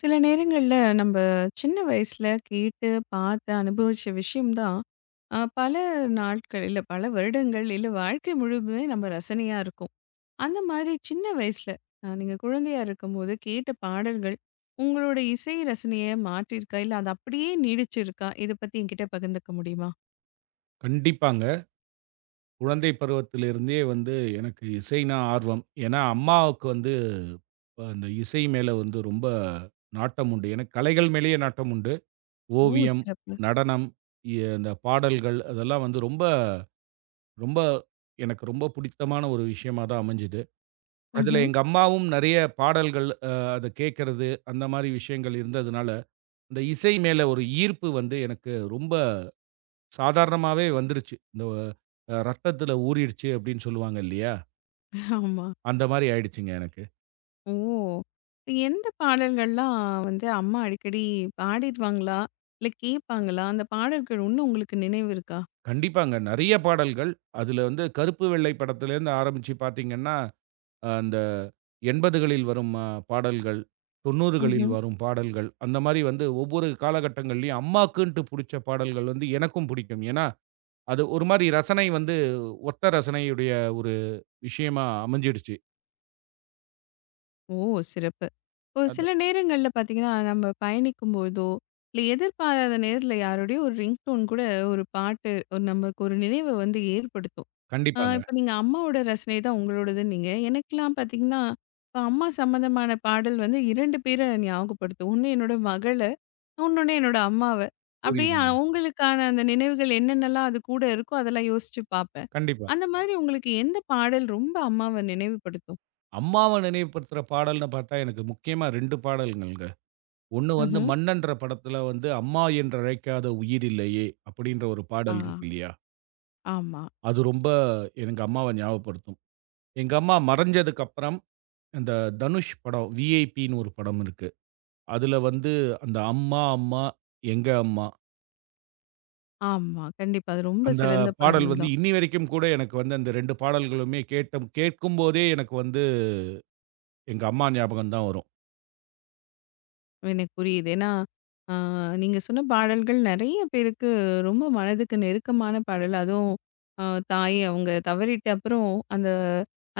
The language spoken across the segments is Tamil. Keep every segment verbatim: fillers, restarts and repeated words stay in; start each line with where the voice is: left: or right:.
left: சில நேரங்கள்ல நம்ம சின்ன வயசுல கேட்டு, பார்த்து, அனுபவிச்ச விஷயம் தான், அ பல நாட்கள், இல்ல பல வருடங்கள், இல்ல வாழ்க்கை முழுவதுமே நம்ம ரசனையா இருக்கும். அந்த மாதிரி சின்ன வயசுல, அ நீங்க குழந்தையா இருக்கும்போது கேட்ட பாடல்கள், உங்களோட இசை ரசனைய மாற்றியிருக்கா? இல்ல அது அப்படியே நீடிச்சிருக்கா? இத பத்தி என்கிட்ட பகிர்ந்துக்க முடியுமா?
right: கண்டிப்பாங்க. குழந்தை பருவத்திலிருந்தே வந்து எனக்கு இசைனா ஆர்வம். ஏன்னா, அம்மாவுக்கு வந்து அ அந்த இசை மேல வந்து ரொம்ப நாட்டம் உண்டு. எனக்கு கலைகள் மேலேயே நாட்டம் உண்டு.
left: ஓ!
right: ஓவியம்,
left: சிறப்பு.
right: நடனம், இ அந்த பாடல்கள் அதெல்லாம் வந்து ரொம்ப ரொம்ப எனக்கு ரொம்ப பிடித்தமான ஒரு விஷயமா தான் அமைஞ்சது. அதில
left: ம்ஹ்ம்.
right: எங்க அம்மாவும் நெறைய பாடல்கள் அ அத கேட்கறது, அந்த மாரி விஷயங்கள் இருந்ததுனால, அந்த இசை மேல ஒரு ஈர்ப்பு வந்து எனக்கு ரொம்ப சாதாரணமாவே வந்துருச்சு. இந்த அ ரத்தத்தில ஊறிடுச்சு அப்படின்னு சொல்லுவாங்க இல்லையா?
left: ஆமா.
right: அந்த மாரி ஆயிடுச்சுங்க எனக்கு.
left: ஓ! இப்ப எந்த பாடல்கள்லாம் வந்து அம்மா அடிக்கடி பாடிருவாங்களா? இல்ல கேட்பாங்களா? அந்த பாடல்கள் இன்னும் உங்களுக்கு நினைவு இருக்கா?
right: கண்டிப்பாங்க. நெறைய பாடல்கள். அதுல வந்து கருப்பு வெள்ளை படத்துலேருந்து ஆரம்பிச்சு பார்த்தீங்கன்னா, அ அந்த எண்பதுகளில் வரும் அ பாடல்கள், தொண்ணூறுகளில்
left: ம்ஹ்ம்.
right: வரும் பாடல்கள், அந்த மாரி வந்து ஒவ்வொரு காலகட்டங்கள்லயும் அம்மாக்குன்ட்டு புடிச்ச பாடல்கள் வந்து எனக்கும் புடிக்கும். ஏன்னா, அது ஒரு மாரி ரசனை வந்து ஒத்த ரசனையுடைய ஒரு விஷயமா அமைஞ்சிடுச்சு.
left: ஓ! சிறப்பு. ஒரு
right: அது
left: சில நேரங்கள்ல பார்த்தீங்கன்னா, நம்ம பயணிக்கும்போதோ, இல்ல எதிர்பாராத நேரத்துல யாரோடயோ ஒரு ரிங்டோன் கூட ஒரு பாட்டு ஒரு நமக்கு ஒரு நினைவ வந்து ஏற்படுத்தும். அ
right: கண்டிப்பாங்க.
left: இப்ப நீங்க அம்மாவோட ரசனை தான் உங்களோடதுன்னீங்க. எனக்கெல்லாம் பார்த்தீங்கன்னா, இப்ப அம்மா சம்மந்தமான பாடல் வந்து இரண்டு பேர ஞாபகப்படுத்தும். ஒண்ணு என்னோட மகள, இன்னொன்னு என்னோட அம்மாவ. அப்படியே
right: புரியுதுங்க.
left: அவங்களுக்கான அந்த நினைவுகள் என்னென்னலாம் அது கூட இருக்கோ, அதெல்லாம் யோசிச்சு பார்ப்பேன்.
right: கண்டிப்பா.
left: அந்த மாதிரி உங்களுக்கு எந்த பாடல் ரொம்ப அம்மாவ நினைவுபடுத்தும்?
right: அம்மாவ நினைவுபடுத்துற பாடல்னு பார்த்தா, எனக்கு முக்கியமா இரண்டு பாடல்கள்ங்க. ஒண்ணு வந்து
left: ம்ஹ்ம்.
right: மன்னன்ற படத்துல வந்து, "அம்மா என்றழைக்காத உயிரில்லையே" அப்படின்ற ஒரு
left: ஆ,
right: பாடல் இருக்கு இல்லையா?
left: ஆமா,
right: அது ரொம்ப எனக்கு அம்மாவ ஞாபகப்படுத்தும். எங்க அம்மா மறைஞ்சதுக்கப்புறம், அந்த தனுஷ் படம் "விஐபின்னு" ஒரு படம் இருக்கு. அதுல வந்து அந்த "அம்மா அம்மா எங்க அம்மா"
left: ஆமா. கண்டிப்பா. அது ரொம்ப
right: அந்த
left: சிறந்த
right: பாடல்
left: பாடல்
right: வந்து
left: தான்.
right: இன்னி வரைக்கும் கூட எனக்கு வந்து அந்த இரண்டு பாடல்களுமே கேட்ட கேட்கும்போதே எனக்கு வந்து எங்க அம்மா ஞாபகம் தான் வரும்.
left: எனக்கு புரியுது. ஏன்னா, ஆ நீங்க சொன்ன பாடல்கள் நெறைய பேருக்கு ரொம்ப மனதுக்கு நெருக்கமான பாடல். அதுவும் அ தாய் அவங்க தவறிட்ட அப்புறம் அந்த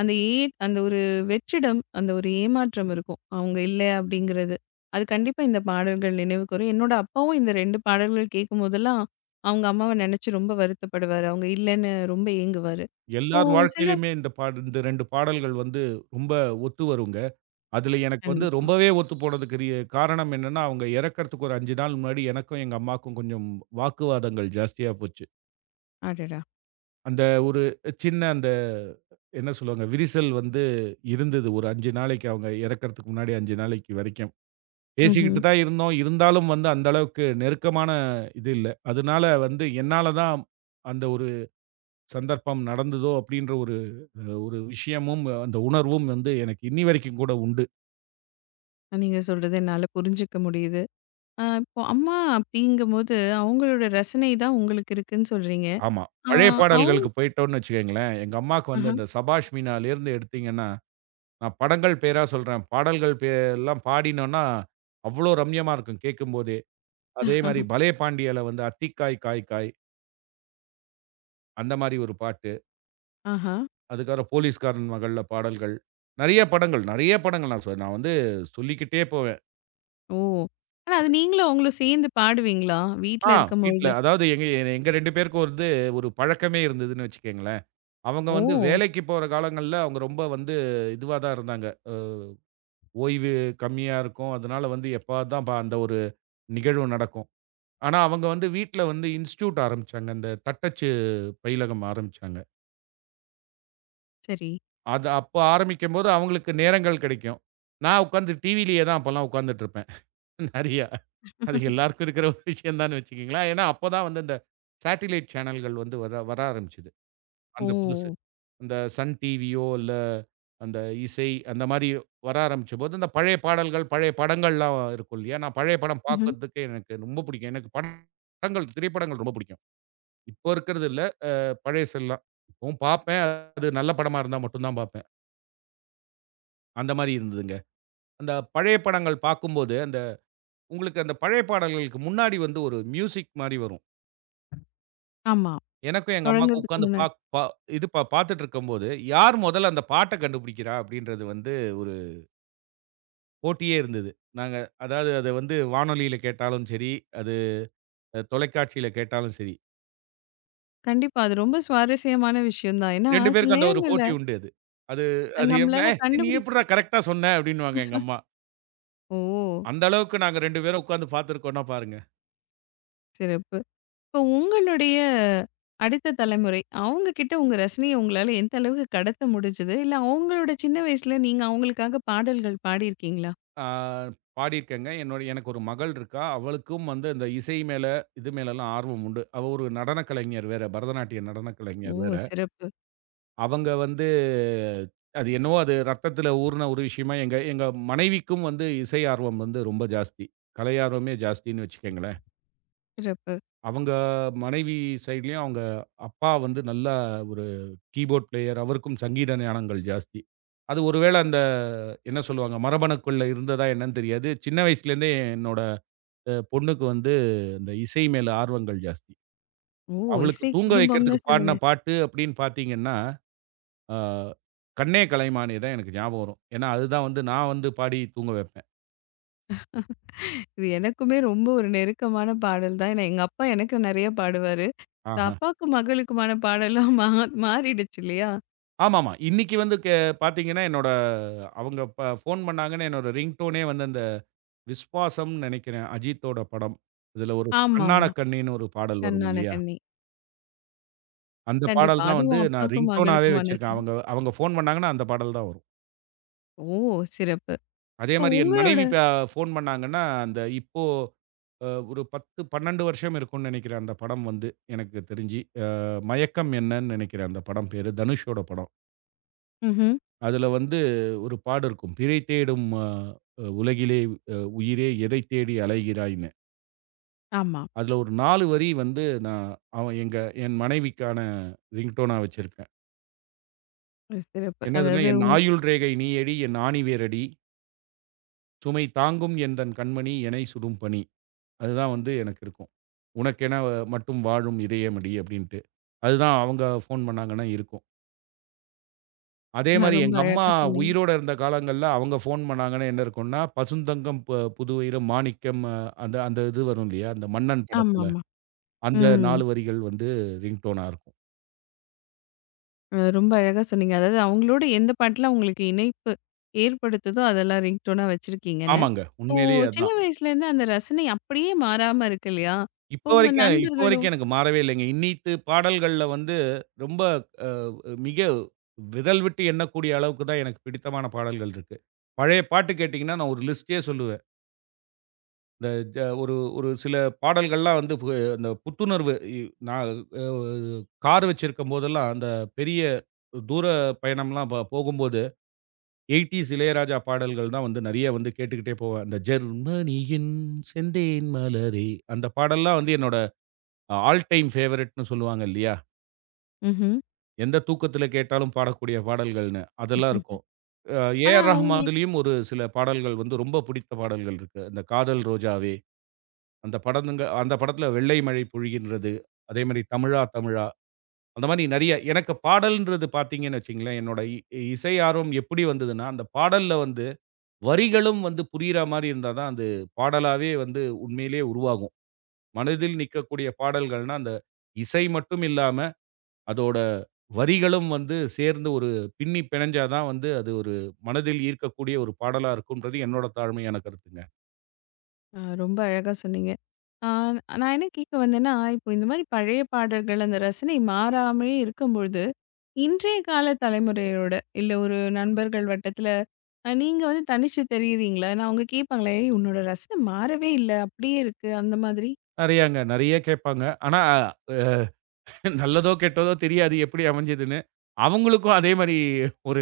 left: அந்த ஏ அந்த ஒரு வெற்றிடம், அந்த ஒரு ஏமாற்றம் இருக்கும். அவங்க இல்ல அப்படிங்கிறது. அது கண்டிப்பா இந்த பாடல்கள் நினைவுக்கு வரும். என்னோட அப்பாவும் இந்த இரண்டு பாடல்கள் கேட்கும்போதெல்லாம், அவங்க அம்மாவ நெனச்சு ரொம்ப வருத்தப்படுவாரு. அவங்க இல்லன்னு ரொம்ப ஏங்குவாரு. இப்போ
right: எல்லார்
left: சில
right: வாழ்க்கையிலயுமே இந்த பாடல் இந்த இரண்டு பாடல்கள் வந்து ரொம்ப ஒத்து வருங்க. அதுல எனக்கு வந்து
left: கண்டிப்பா.
right: ரொம்பவே ஒத்து போனதுக்கு ரீ காரணம் என்னன்னா, அவங்க இறக்கறதுக்கு ஒரு ஐந்து நாள் முன்னாடி எனக்கும் எங்க அம்மாக்கும் கொஞ்சம் வாக்குவாதங்கள் ஜாஸ்தியா போச்சு.
left: அடடா!
right: அந்த ஒரு சின்ன அந்த என்ன சொல்லுவாங்க? விரிசல் வந்து இருந்தது. ஒரு ஐந்து நாளைக்கு அவங்க இறக்கறதுக்கு முன்னாடி ஐந்து நாளைக்கு வரைக்கும்.
left: ம்ஹ்ம்.
right: பேசிக்கிட்டு தான் இருந்தோம். இருந்தாலும் வந்து அந்த அளவுக்கு நெருக்கமான இது இல்ல. அதனால வந்து என்னால தான் அந்த ஒரு சந்தர்ப்பம் நடந்ததோ அப்டின்ற ஒரு அ ஒரு விஷயமும், அந்த உணர்வும் வந்து எனக்கு இன்னி வரைக்கும் கூட உண்டு.
left: நீங்க சொல்றது என்னால புரிஞ்சுக்க முடியுது. ஆ இப்போ அம்மா அப்படிங்கும்போது, அவங்களோட ரசனை தான் உங்களுக்கு இருக்குன்னு சொல்றீங்க.
right: ஆமா.
left: ஆ
right: பழைய
left: அவுங்
right: பாடல்களுக்கு போயிட்டோம்னு வச்சுக்கங்களேன், எங்க அம்மாக்கு
left: ஆஹா,
right: வந்து இந்த சபாஷ் மீனாலேருந்து எடுத்தீங்கன்னா, நான் படங்கள் பேரா சொல்றேன். பாடல்கள் பே எல்லாம் பாடினோம்னா, அவ்ளோ ரம்யமா இருக்கும் கேட்கும்போதே. அதே மாரி பலே பாண்டியால வந்து "அத்திக்காய் காய் காய்" அந்த மாரி ஒரு பாட்டு.
left: ஆஹா.
right: அதுக்கப்புறம் "போலீஸ்காரன் மகள்ல" பாடல்கள். நெறைய படங்கள், நெறைய படங்கள் நான் சொ நான் வந்து சொல்லிக்கிட்டே போவேன்.
left: ஓ! ஆனா அது நீங்களும் அவங்களும் சேர்ந்து பாடுவீங்களா?
right: ஆ
left: வீட்ல
right: வீட்ல.
left: இருக்கும்பொழுது?
right: அதாவது எங்க எங்க இரண்டு பேருக்கும் வந்து ஒரு பழக்கமே இருந்ததுன்னு வச்சுக்கங்களேன். அவங்க வந்து
left: ஓ!
right: வேலைக்கு போற காலங்கள்ல அவங்க ரொம்ப வந்து இதுவா தான் இருந்தாங்க. அ ஓய்வு கம்மியா இருக்கும். அதனால வந்து எப்பாவது தான் ப அந்த ஒரு நிகழ்வு நடக்கும். ஆனா அவங்க வந்து வீட்ல வந்து இன்ஸ்டிடியூட் ஆரம்பிச்சாங்க. இந்த தட்டச்சு பயிலகம் ஆரம்பிச்சாங்க.
left: சரி.
right: அது அப்போ ஆரம்பிக்கும்போது அவங்களுக்கு நேரங்கள் கிடைக்கும். நான் உட்காந்து டிவிலயே தான் அப்பலாம் உட்காந்துட்டு இருப்பேன். நெறையா. அது எல்லாருக்கும் இருக்கிற ஒரு விஷயம் தான்னு வச்சுக்கங்களேன். ஏன்னா, அப்ப தான் வந்து இந்த சேட்டிலைட் சேனல்கள் வந்து வர வர ஆரம்பிச்சது. அந்த புதுசா.
left: ஓ!
right: அந்த சன் டிவியோ, இல்ல அந்த இசை அந்த மாரி வர ஆரம்பிச்சபோது, அந்த பழைய பாடல்கள், பழைய படங்கள்லாம் இருக்கும் இல்லையா? நான் பழைய படம்
left: ம்ஹ்ம்.
right: பார்க்கறதுக்கு எனக்கு ரொம்ப பிடிக்கும். எனக்கு படம்- படங்கள், திரைப்படங்கள் ரொம்ப பிடிக்கும். இப்போ இருக்கிறது இல்ல. பழைசெல்லாம். இப்பவும் பார்ப்பேன். அது நல்ல படமா இருந்தா மட்டும் தான் பார்ப்பேன். அந்த மாரி இருந்ததுங்க. அந்த பழைய படங்கள் பார்க்கும்போது, அந்த உங்களுக்கு அந்த பழைய பாடல்களுக்கு முன்னாடி வந்து ஒரு மியூசிக் மாரி வரும்.
left: ஆமா.
right: எனக்கும் எங்க அம்மாவுக்கும்
left: தொடங்குறதுக்கு
right: உட்கார்ந்து
left: முன்னாடி.
right: பாக் பா இது பா பார்த்துட்டு இருக்கும்போது, யார் முதல்ல அந்த பாட்ட கண்டுபிடிக்கிறா? அப்படின்றது வந்து ஒரு போட்டியே இருந்தது. நாங்க அதாவது அத வந்து வானொலியில கேட்டாலும் சரி, அது தொலைக்காட்சியில கேட்டாலும் சரி,
left: கண்டிப்பா. அது ரொம்ப சுவாரஸ்யமான விஷயம் தான். ஏன்னா,
right: இரண்டு
left: சில
right: பேருக்கும் அந்த ஒரு
left: நேரங்கள்ல
right: போட்டி உண்டு அது. அது அது எப்படின்னா,
left: நம்மளால
right: "ஏய் நீ
left: கண்டுபிடி
right: எப்புட்றா கரெக்ட்டா சொன்ன?" அப்படின்னுவாங்க எங்க அம்மா.
left: ஓ!
right: அந்த அளவுக்கு நாங்க இரண்டு பேரும் உட்கார்ந்து பார்த்துருக்கோம்ன்னா பாருங்க.
left: சிறப்பு. இப்போ உங்களுடைய அடுத்த தலைமுறை, அவங்க கிட்ட உங்க ரசனைய உங்களால எந்த அளவுக்கு கடத்த முடிஞ்சது? இல்ல அவங்களோட சின்ன வயசுல நீங்க அவங்களுக்காக பாடல்கள் பாடியிருக்கீங்களா?
right: ஆ பாடியிருக்கேங்க. என்னோட எனக்கு ஒரு மகள் இருக்கா. அவளுக்கும் வந்து அந்த இசை மேல, இது மேலலாம் ஆர்வம் உண்டு. அவ ஒரு நடன கலைஞர் வேற. பரதநாட்டிய நடன
left: ஓ!
right: கலைஞர் வேற.
left: சிறப்பு,
right: அவங்க வந்து அது என்னவோ அது ரத்தத்தில ஊறுன ஒரு விஷயமா, எங்க எங்க மனைவிக்கும் வந்து இசை ஆர்வம் வந்து ரொம்ப ஜாஸ்தி. கலை ஆர்வமே ஜாஸ்தின்னு வச்சுக்கங்களேன்.
left: சிறப்பு.
right: அவங்க மனைவி சைட்லயும் அவங்க அப்பா வந்து நல்லா ஒரு கீபோர்ட் பிளேயர். அவருக்கும் சங்கீத ஞானங்கள் ஜாஸ்தி. அது ஒருவேள அந்த என்ன சொல்லுவாங்க, மரபணுக்குள்ள இருந்ததா என்னன்னு தெரியாது. சின்ன வயசுலேருந்தே என்னோட அ பொண்ணுக்கு வந்து இந்த இசை மேல ஆர்வங்கள் ஜாஸ்தி.
left: ஓ!
right: அவளுக்கு
left: இசை
right: தூங்க
left: குடும்பம்னு
right: வைக்கிறதுக்கு
left: சொல்லுங்க.
right: பாடுன பாட்டு அப்படின்னு பார்த்தீங்கன்னா ஆ, "கண்ணே கலைமானே" தான் எனக்கு ஞாபகம் வரும். ஏன்னா, அதுதான் வந்து நான் வந்து பாடி தூங்க வைப்பேன்.
left: இது எனக்குமே ரொம்ப ஒரு நெருக்கமான பாடல் தான். ஏன்னா எங்க அப்பா எனக்கு நெறைய பாடுவாரு.
right: ஆஹா.
left: அப்பாக்கும் மகளுக்குமான பாடலா மா மாறிடுச்சு இல்லையா?
right: ஆமாமா. இன்னைக்கு வந்து கே பார்த்தீங்கன்னா, என்னோட அவங்க ப ஃபோன் பண்ணாங்கன்னு என்னோட ரிங்டோனே வந்து அந்த விஸ்வாசம்னு நெனைக்கிறேன். அஜித்தோட படம். இதுல ஒரு "கண்ணான
left: ஆமாமா.
right: கண்ணேன்னு" ஒரு பாடல் வரும்
left: கண்ணான
right: இல்லையா?
left: கண்ணே.
right: அந்த
left: கண்டிப்பா.
right: பாடல் தான் வந்து
left: அதுவும்
right: நான்
left: அப்பாக்கும்
right: ரிங்டோனாவே
left: மகளுக்குமான
right: வச்சிருக்கேன்.
left: சிறப்பு.
right: அவங்க அவங்க ஃபோன் பண்ணாங்கன்னா, அந்த பாடல் தான் வரும்.
left: ஓ! சிறப்பு.
right: அதே
left: இப்போ
right: மாரி என்
left: உங்களோட
right: மனைவி ப ஃபோன் பண்ணாங்கன்னா, அந்த இப்போ அ ஒரு பத்து, பன்னிரண்டு வருஷம் இருக்கும்னு நினைக்கிறேன் அந்த படம் வந்து எனக்கு தெரிஞ்சு. அ மயக்கம் என்னன்னு நினைக்கிறேன் அந்த படம் பேரு. தனுஷோட படம்.
left: ம்ஹ்ம்.
right: அதுல வந்து ஒரு பாடு இருக்கும். பிறை தேடும் அ உலகிலே அ உயிரே எதை தேடி அலைகிறாய்ன்னு.
left: ஆமா.
right: அதுல ஒரு நான்கு வரி வந்து நான் அவன் எங்க என் மனைவிக்கான ரிங்டோனா வச்சிருக்கேன்.
left: ஒரு சிறப்பு.
right: என்னதுன்னா,
left: அதாவது
right: "என்
left: உங்
right: ஆயுள் ரேகை நீயடி என் ஆணிவேரடி, சுமை தாங்கும் என் தன் கண்மணி எனை சுடும் பணி." அதுதான் வந்து எனக்கு இருக்கும். உனக்கென மட்டும் வாழும் இதயமடி அப்படின்ட்டு. அதுதான் அவங்க ஃபோன் பண்ணாங்கன்னா இருக்கும்.
left: அ
right: அதேமாரி
left: ரொம்ப
right: எங்க அம்மா
left: அழகா சொன்னீங்க.
right: உயிரோட இருந்த காலங்கள்ல அவங்க ஃபோன் பண்ணாங்கன்னா என்ன இருக்கும்னா, "பசுந்தங்கம் ப புதுவயிரம் மாணிக்கம்" அ அந்த அந்த இது வரும் இல்லையா? அந்த மன்னன் படத்துல.
left: ஆமாமா.
right: அந்த
left: ம்.
right: நான்கு வரிகள் வந்து ரிங்டோனா இருக்கும்.
left: அ ரொம்ப அழகா சொன்னீங்க. அதாவது அவங்களோட எந்த பாட்டுல உங்களுக்கு இணைப்பு ஏற்படுத்துதோ, அதெல்லாம் ரிங்டோனா வச்சிருக்கீங்கன்னு.
right: ஆமாங்க.
left: இப்போ
right: உண்மையிலேயே
left: சின்ன
right: அதான்.
left: வயசுலேருந்து அந்த ரசனை அப்படியே மாறாம இருக்கு இல்லையா?
right: இப்ப
left: இப்போ உங்க
right: வரைக்கும் இப்ப
left: நண்பர்களும்
right: வரைக்கும் எனக்கு மாறவே இல்லைங்க. இன்னித்து பாடல்கள்ல வந்து ரொம்ப அ மிக விரல் விட்டு எண்ணக்கூடிய அளவுக்கு தான் எனக்கு பிடித்தமான பாடல்கள் இருக்கு. பழைய பாட்டு கேட்டீங்கன்னா, நான் ஒரு லிஸ்ட்டே சொல்லுவேன். இந்த ஜ ஒரு ஒரு சில பாடல்கள்லாம் வந்து பு இந்த புத்துணர்வு இ நான் அ கார் வச்சிருக்கும் போதெல்லாம், அந்த பெரிய தூர பயணம்லாம் ப போகும்போது எய்ட்டீஸ் இளையராஜா பாடல்கள் தான் வந்து நெறைய வந்து கேட்டுக்கிட்டே போவேன். அந்த "ஜெர்மனியின் செந்தேன் மலரே" அந்த பாடல்லாம் வந்து என்னோட ஆல் டைம் ஃபேவரைட்ன்னு சொல்லுவாங்க இல்லையா?
left: ம்ஹ்ம்.
right: எந்த தூக்கத்தில கேட்டாலும் பாடக்கூடிய பாடல்கள்னு, அதெல்லாம் இருக்கும். அ
left: ஆனா
right: ஏ ஆர்
left: உங்களுக்கு
right: ரஹ்மான்லயும் ஒரு சில பாடல்கள் வந்து ரொம்ப பிடித்த பாடல்கள் இருக்கு. இந்த "காதல் ரோஜாவே." அந்த படம்ங்க அந்த படத்துல "வெள்ளை மழை பொழிகின்றது", அதே மாரி "தமிழா தமிழா" அந்த மாரி நெறைய எனக்கு பாடல்ன்றது பார்த்தீங்கன்னு வச்சுக்கங்களேன், என்னோட இ இசை ஆர்வம் எப்படி வந்ததுன்னா, அந்த பாடல்ல வந்து வரிகளும் வந்து புரியிற மாரி இருந்தா தான் அது பாடலாவே வந்து உண்மையிலேயே உருவாகும். மனதில் நிக்கக்கூடிய பாடல்கள்னா, அந்த இசை மட்டும் இல்லாம, அதோட வரிகளும் வந்து சேர்ந்து ஒரு பின்னி பிணைஞ்சா தான் வந்து அது ஒரு மனதில் ஈர்க்கக்கூடிய ஒரு பாடலா இருக்கும்ன்றது என்னோட தாழ்மையான கருத்துங்க.
left: அ ரொம்ப அழகா சொன்னீங்க. ஆ நான் என்ன கேட்க வந்தேன்னா, இப்போ இந்த மாரி பழைய பாடல்கள் அந்த ரசனை மாறாமலே இருக்கும்பொழுது, இன்றைய கால தலைமுறையோட, இல்ல ஒரு நண்பர்கள் வட்டத்தில அ நீங்க வந்து தனிச்சு தெரியிறீங்களா? ஏன்னா அவங்க கேட்பாங்களே, "ஏய் உன்னோட ரசனை மாறவே இல்ல. அப்படியே இருக்கு." அந்த மாதிரி.
right: நெறையாங்க, நெறைய கேட்பாங்க. ஆனா நல்லதோ, கெட்டதோ தெரியாது எப்படி அமைஞ்சதுன்னு. அவங்களுக்கும் அதே மாரி ஒரு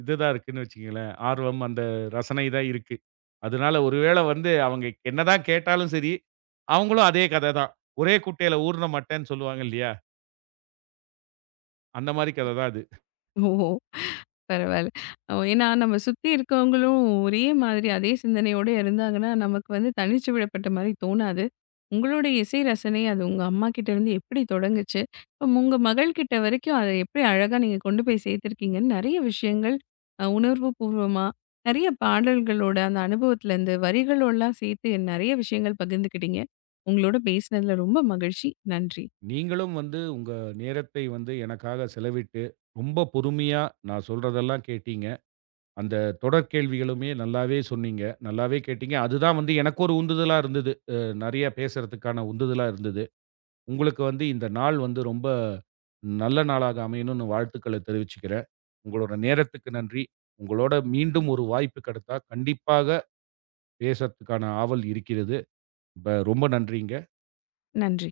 right: இதுதான் இருக்குன்னு வச்சுக்கங்களேன். ஆர்வம் அந்த ரசனை தான் இருக்கு. அதனால ஒருவேள வந்து அவங்க என்னதான் கேட்டாலும் சரி, அவங்களும் அதே கத தான். ஒரே குட்டையில ஊர்ன மட்டைன்னு சொல்லுவாங்க இல்லையா? அந்த மாரி கத தான் அது.
left: ஓ! பரவால்ல. அ ஏன்னா நம்ம சுத்தி இருக்கவங்களும் ஒரே மாதிரி அதே சிந்தனையோட இருந்தாங்கன்னா, நமக்கு வந்து தனிச்சு விடப்பட்ட மாரி தோணாது. உங்களுடைய இசை ரசனை அது உங்க அம்மா கிட்ட இருந்து எப்படி தொடங்குச்சு? இப்ப உங்க மகள் கிட்ட வரைக்கும் அத எப்படி அழகா நீங்க கொண்டு போய் சேர்த்துருக்கீங்கன்னு நெறைய விஷயங்கள் அ உணர்வு பூர்வமா, நெறைய பாடல்களோட அந்த அனுபவத்துலருந்து வரிகளோடலாம் சேர்த்து நெறைய விஷயங்கள் பகிர்ந்துக்கிட்டீங்க. உங்களோட பேசினதுல ரொம்ப மகிழ்ச்சி. நன்றி.
right: நீங்களும் வந்து உங்க நேரத்தை வந்து எனக்காக செலவிட்டு, ரொம்ப பொறுமையா நான் சொல்றதெல்லாம் கேட்டீங்க. அந்த தொடர் கேள்விகளுமே நல்லாவே சொன்னீங்க. நல்லாவே கேட்டீங்க. அதுதான் வந்து எனக்கு ஒரு உந்துதலா இருந்தது. அ நெறைய பேசுறதுக்கான உந்துதலா இருந்தது. உங்களுக்கு வந்து இந்த நாள் வந்து ரொம்ப நல்ல நாளாக அமையணும்னு வாழ்த்துக்கள தெரிவிச்சுக்கிறேன். உங்களோட நேரத்துக்கு நன்றி. உங்களோட மீண்டும் ஒரு வாய்ப்பு கிடைத்தா, கண்டிப்பாக பேசறதுக்கான ஆவல் இருக்கிறது. ப ரொம்ப நன்றிங்க.
left: ம். நன்றி.